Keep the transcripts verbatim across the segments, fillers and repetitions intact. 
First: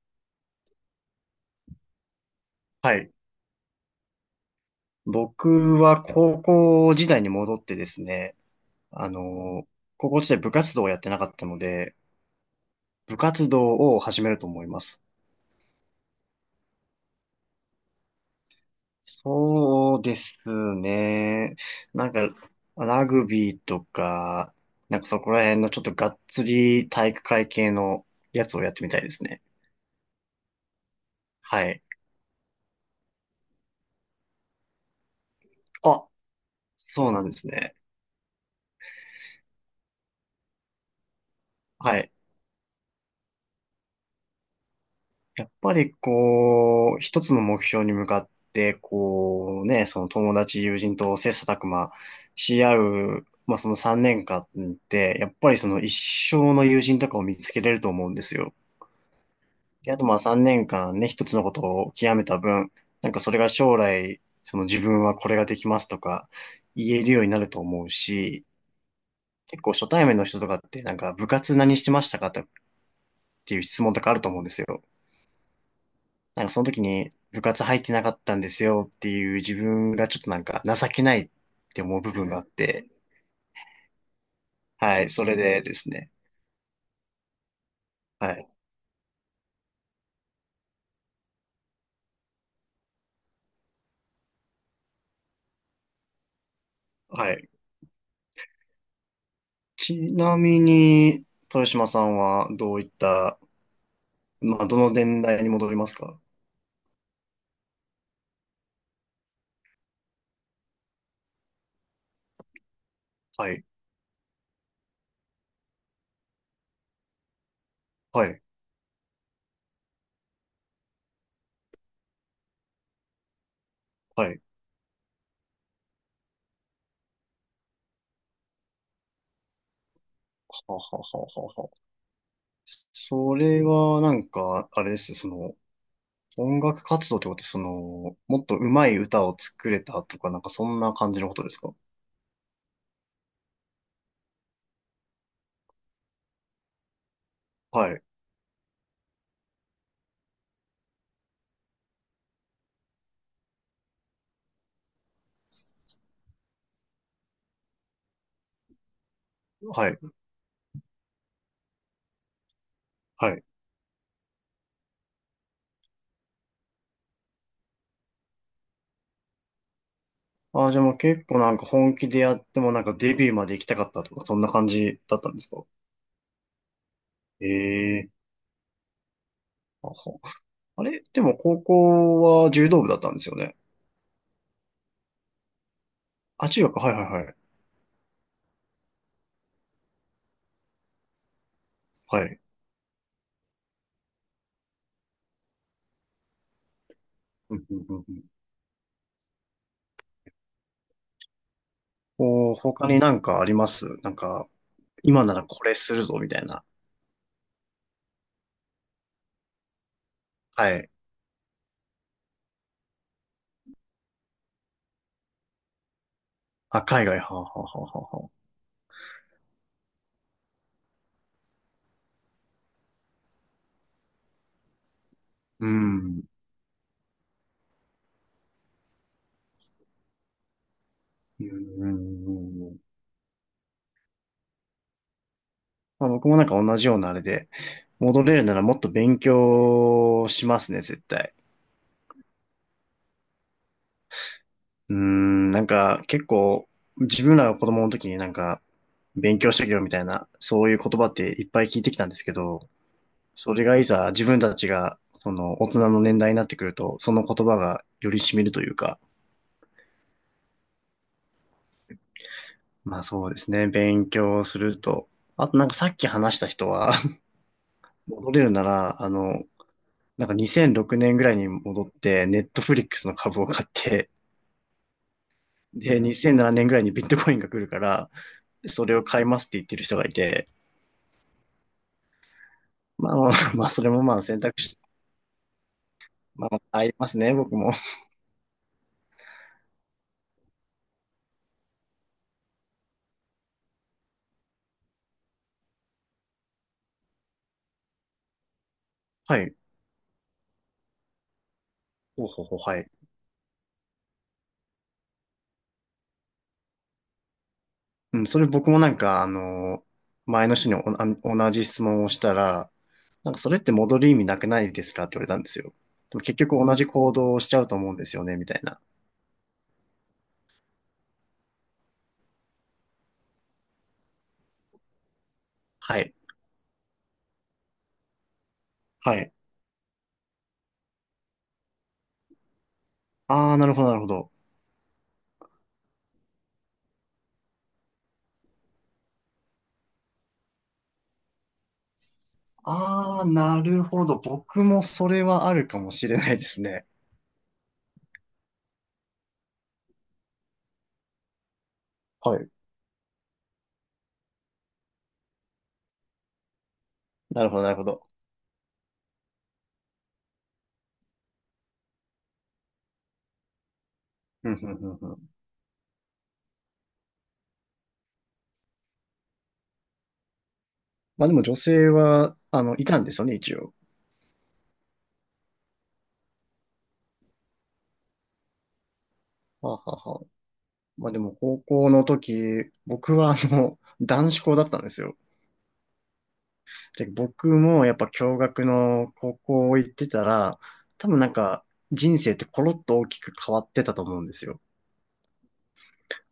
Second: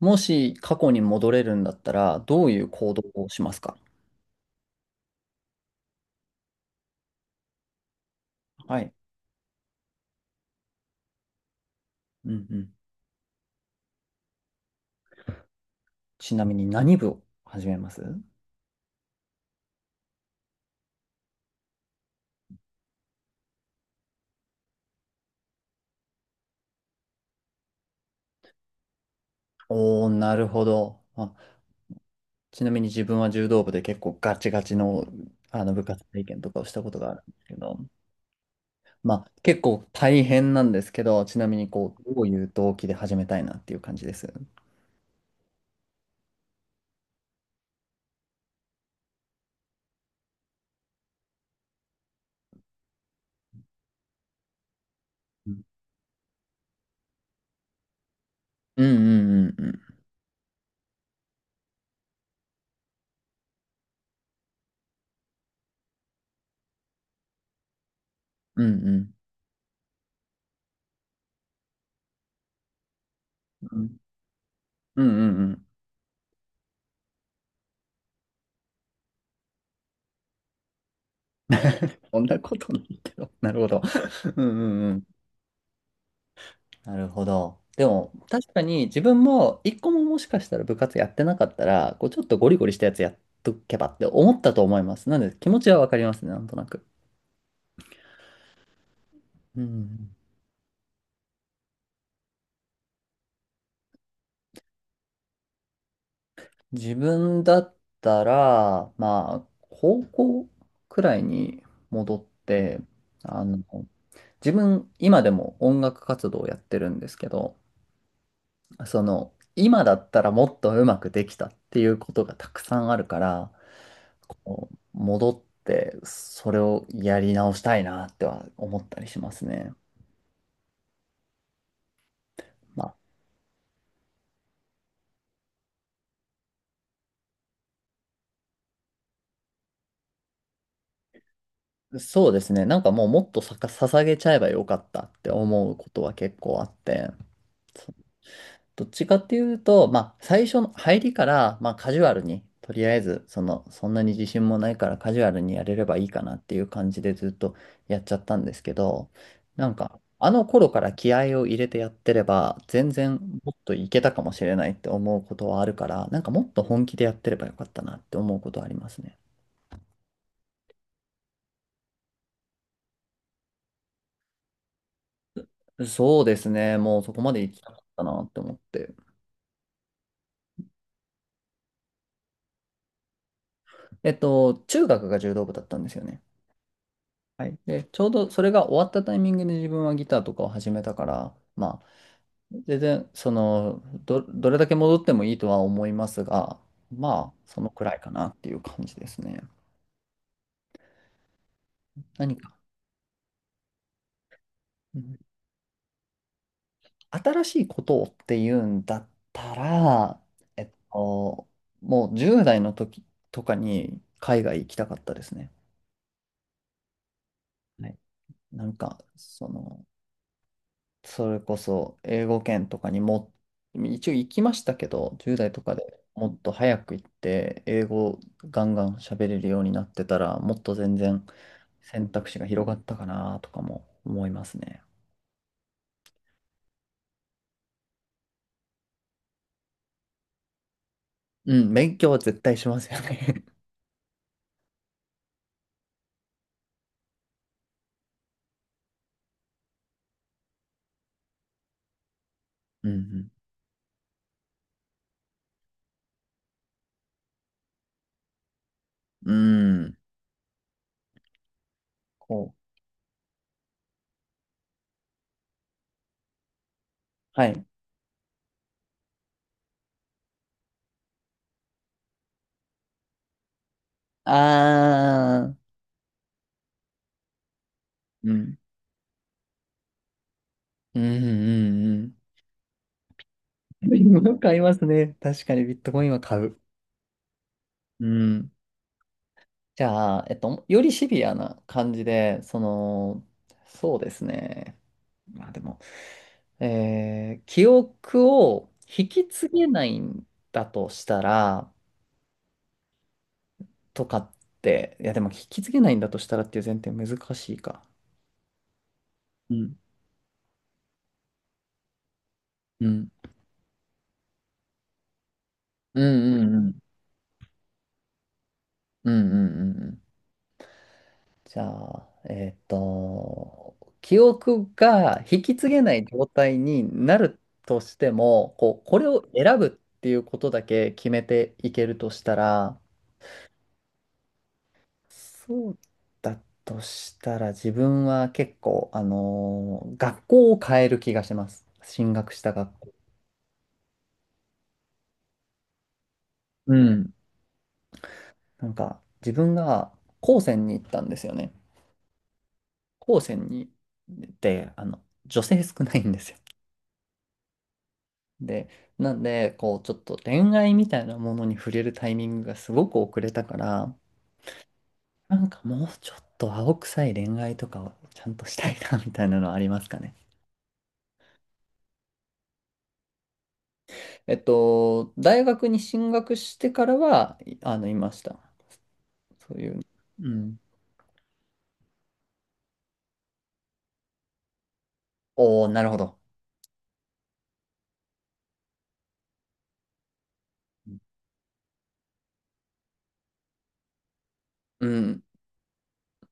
もし過去に戻れるんだったら、どういう行は動い。をしますか？僕は高校時代に戻ってですね、はい。あの、高校時代部活動をやってなかったので、うんうん。部活動を始めると思います。ちなみに何部を始めます？そうですね。なんか、ラグビーとか、なんかそこら辺のちょっとがっつり体育会系のやつをやってみたいですね。おー、なるほど。あ、はい。ちなみに自分は柔道部で結構ガチガチの、あの部活あ、体験とかをしたことそがうあるなんんでですすけね。ど、まあ結構大変なんですけど、ちなみにこはう、い。どういう動機で始めたいなっていう感じです。やっぱりこう、一つの目標に向かって、こうね、その友達、友人と切磋琢磨し合う、まあそのさんねんかんって、やっうぱりんその一生の友人とかを見つけれると思うんですよ。うんうんうん。で、あとまあさんねんかんね、一つのことを極めた分、なんかそれが将来、その自分はこれができますとか言えるようになると思うし、うんうん。結構初対面の人とかってなんか部活何してましたかっていうう質問んとかあると思うんですよ。うんうんうんうん。なんかその時に部活入ってなかったんですよっていう自分がちょっとなんか情けないって思う 部そん分ながあっことなて、いけど。なるほど。うんうはん。い、それでですね。なるほど。でも、はい、確かに自分も一個ももしかしたら部活やってなかったら、こうちょっとゴリゴリしたやつやっとけばって思ったと思います。なので気持ちはわかりますね、なんとなく。はい。うちん。なみに、豊島さんはどういった、まあ、どの年代に戻りますか？自分だったら、まあ、高校くらいに戻って、あはの、い、自分、今でも音楽活動をやってるんですけど、はい、その、今だったらもっとうまくできたっていうことがたくさんあるから、はい。戻って、それをやり直したいなっては思ったりしますね。ははははは。まそれはなんか、あれです、その、音楽活動ってこと、その、もっと上手い歌を作れたとか、なんかそんな感じのことですか？あ、そうですね。なんかもうもっとさか、捧げちゃえばよかったって思うことは結構あって。はい、どっちかっていうと、まあ、最初の入りから、まあ、カジュアルに、とりあえず、その、そんなに自信もないからカジュアルにやれればいいかなっていう感じでずっとやっちゃったんですけど、なんはい、か、あの頃から気合を入れてやってれば、全然はい。もっといけたかもしれないって思うことはあるから、なんかもっと本気でやってればよかったなって思うことはありますね。ああ、じゃあもう結構なんか本気でやってもなんかデビューまで行きたかったとか、そんな感じだったんですか？そうですね。もうそこまで行きたかったええ、なって思って。あ、ほ、あれでも高校は柔道部だったんですよね。えっと、中学が柔道部だったんですよね。あ、中学、はいはいはい。はい。で、ちょうどそれが終わったタイミングで自分はギターとかを始めたから、まあ、はい。全然、その、ど、どれだけ戻ってもいいとは思いますが、まあ、うそんのうくんうらいんかうん、なっていう感じですね。何こか、う、他になんかあります？なんか、うん、今ならこれするぞ、みたいな。新しいことをっていうんだったら、えはっい。と、もうじゅう代の時とかに海外行きたかったですね。あ、海外、はあ、はあはあはい。はあはあ。なんか、その、それこそ英語圏とかにも、一応行きましたけど、じゅう代とうかでん。もっと早く行って、英語ガンガン喋れるようになってたら、もっと全然うんう選択肢がん広うがん、ったかなとかも思いますね。まあ、僕もなんか同じようなあれで、戻れるならもっと勉強しますね、絶対。うん、勉強は絶対しますよね。 うーん、なんか結構自分らが子供の時になんか勉強してきろみたいなそういう言葉っていっぱい聞いてきたんですけど、うんそれがいざ自分たちがその大人の年代になってくると、その言葉がより染みるというか、うん。うん。こう。まあそうですね、勉強すると、あとなんかさっき話した人は、 はい。戻れるなら、あの、なんかにせんろくねんぐらいに戻って、ネットフリックスの株を買って、あー。で、にせんななねんぐらいにビットコインが来るから、うん。それを買いますって言ってる人がいて、うんうんうんうん。まあまあ、まあ、それ もまあ今選買い択ま肢、すね。確かにビットコインは買まう。あ、ありますね、僕も。うん。じゃあ、えっと、よりシビアな感じで、その、そうですね。まあでも、えー記憶を引きは継い。げないんだとしたら、ほうほうほう、はい。とかって、いやでも引き継げないんだとしたらっていう前提難しいか。うん、それ僕もなんか、あうん。の、前の人に、お、あ、同じ質問をしたら、うん。なんかそれって戻る意味なくないですか？って言われたんですよ。うでもん結うんう局同ん。じ行動をしちゃうと思うんですよね、みたいな。うんうんうんうん。じゃあ、えっと、記憶が引き継げなはいい。状態になるとしても、こう、これはをい。選ぶっていうことだけ決めていけるとしたら、ああ、なるほど、なるほど。そうだとしたら自分は結構、あのー学校を変える気がします。進学した学校。ああ、なるほど。僕もそれはあるかもしれないですうね。ん。なんか、自分が高専に行ったんですよね。はい。高専に、で、あの、女性少ないんですよ。なるほど、なるほど。で、なんで、こう、ちょっと恋愛みたいなものに触れるタイミングがすごく遅れたから、うん、うん、うん、うん。なんかもうちょっと青臭い恋愛とかをちゃんとしたいな、みたいなのはありますかね。まあでも女性は、あの、いたんですよね、一応。えっと、大学に進学してからは、いあの、いました。そういはう。あはあはあ、うん。まあでも高校の時、僕はあの、男子校だったんですよ。おー、なるほど。で、僕もやっぱ共学の高校行ってたら、多分なんか人生ってコロッと大きく変わってたと思うんですよ。うん、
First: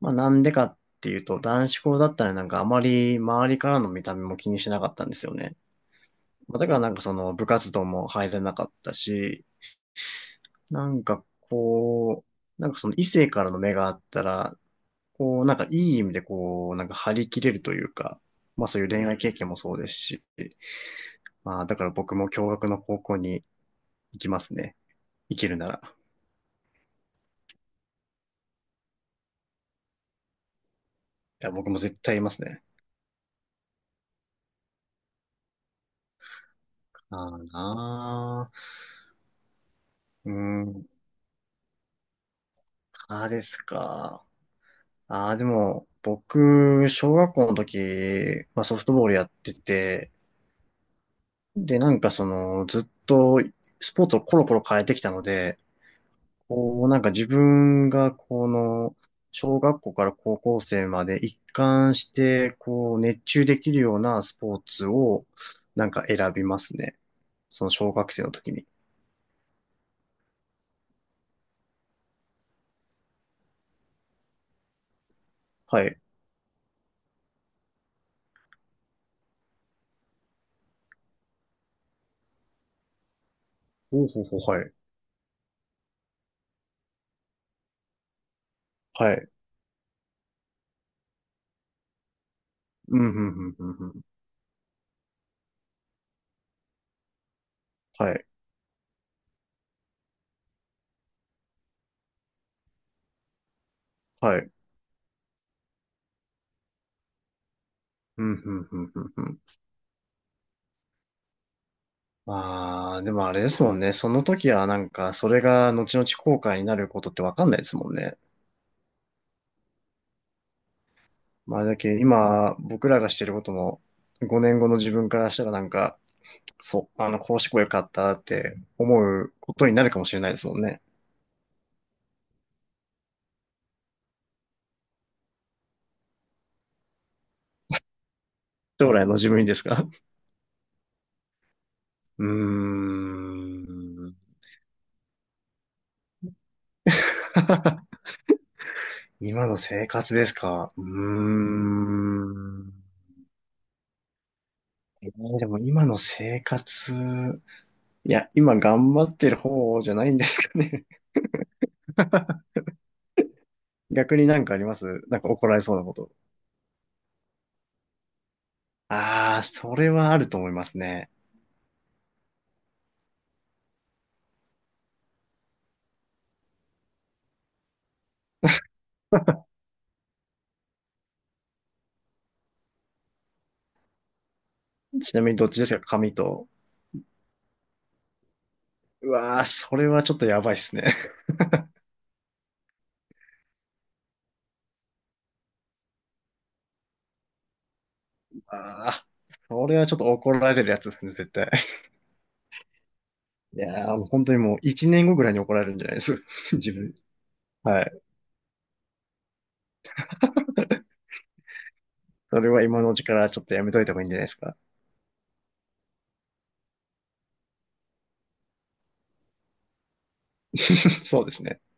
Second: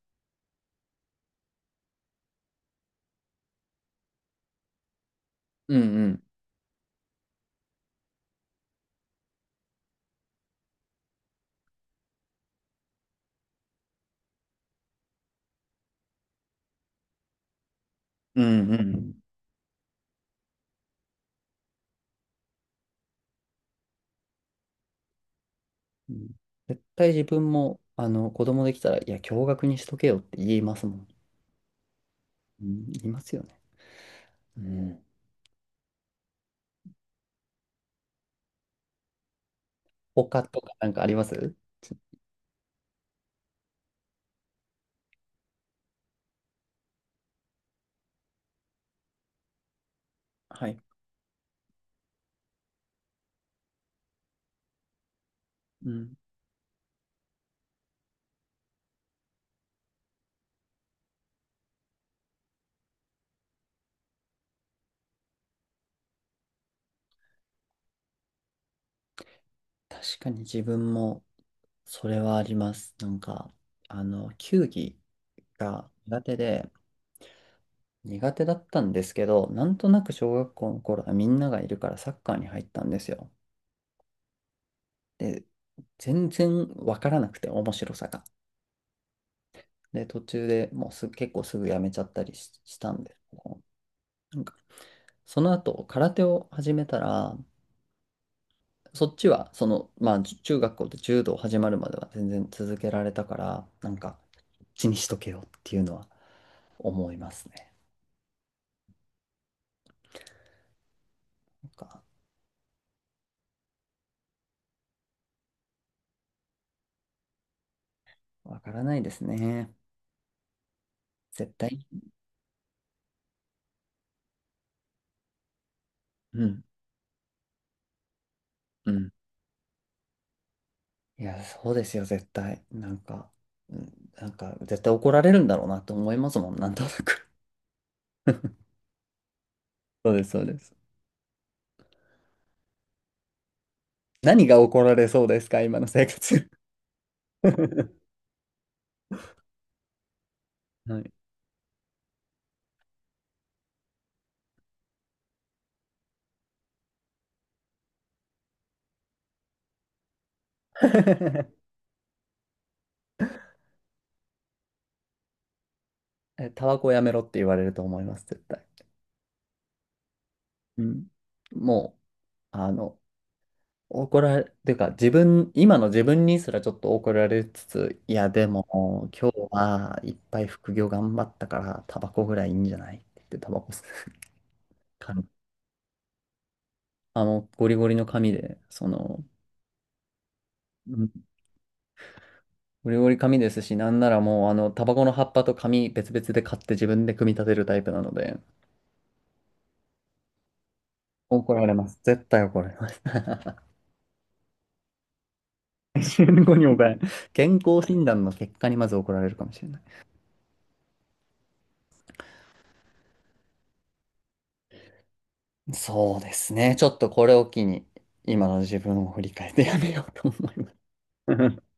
まあなんでかっていうと、男子校だったらなんかあまり周りからの見た目も気にしなかったんですよね。うん、うん、まあだからなんかその部活動も入れなかったし、なんかこう、なんかその異性からの目があったら、こう、なんかいい意味でこう、なんか張り切れるというか、うまあん、うそういう恋ん。愛経験もそうですし、まあだから僕も共学の高校に行きますね。行けるなら。うん、絶対自分も、あの、子供できたら、いや、共学にしとけよって言いますもん。いや、僕も絶対いますね。うん、言いますよね。うん。ああなあ、うー他とかなん、んかあります？ああですか。ああ、でも、僕、小学校の時、まあソフトボールやってて、はい。で、なんかその、ずっとスポーツをコロコロ変えてきたので、うん。こう、なんか自分がこの、小学校から高校生まで一貫して、こう、熱中できるようなスポーツを、なんか選びますね。その小学生の時に。確かに自分もそれはあります。なんか、あの、球技はがい。苦手で、苦手だったんですけど、なんとなく小学校の頃はみんながいるからサッカーに入ったんですよ。ほうほうほう、はい。で、全然わからなくて面白さが。はい。で、途中でもうすぐ、結構すぐやめちゃったりし、したうん、んうですん、けうん、ど、うん、うん。なんか、その後空手を始めたら、はい。そっちは、その、まあ、じ中学校で柔道始まるまでは全然続けられたから、なんか、はい。こっちにしとけよっていうのは思いますね。うん、うん、うん、うん。うん、なんか、まあ、でもあれですもんね。その時はなんか、それが後々後悔になることってわかんないですもんね。わからないですね。絶まあ、だ対。けど今、僕らがしてることも、ごねんごの自分からしたらなんか、うん。そう、あの、こうしてこよかったってう思ん。うことになるかもしれないですもんね。いや、そうですよ、絶対。なんか、うん、なんか、絶対怒られるんだろうなと思いますもん、なんとなく。将来の自分にですか？そうです、そうです。うーん。何が怒られそうですか、今の生活。は 今の生活ですか？うい。ーん。えー、でも今の生活、いや、今頑張ってる方じゃないんですかね。逆になんかあります？なんか怒られそうなこと。え、タバコやめろって言われると思います、絶対。ああ、それはあると思いますうん。ね。もう、あの、怒られ、ていうか自分、今の自分にすらちょっと怒られつつ、いやでも今日はいっぱい副業頑張ったからタバコぐらいいいんじゃないって言ってタバコ吸うちな紙。みにどっちですか？紙と。あの、ゴリゴリの紙で、そうの、わあ、それはちょっとやばいっすね。うん、ゴリゴリ紙ですし、なんならもうあの、タバコの葉っぱと紙別々で買って自分で組み立てるタイプなので、ああ、これはちょっと怒られるやつですね、絶対。怒られ ます。絶対怒られます。い やー、もう本当にもう一年後ぐらいに怒られるんじゃないです？ 健康 に自も怒られ分。る、健は康い。診断の結果にまず怒られるかもしれない。それは今のうちからちょっとやめといた方がいいんじゃないですか。そうですね。ちょっとこれを機に、今の自分を振り返ってやめようと思います。そうですね。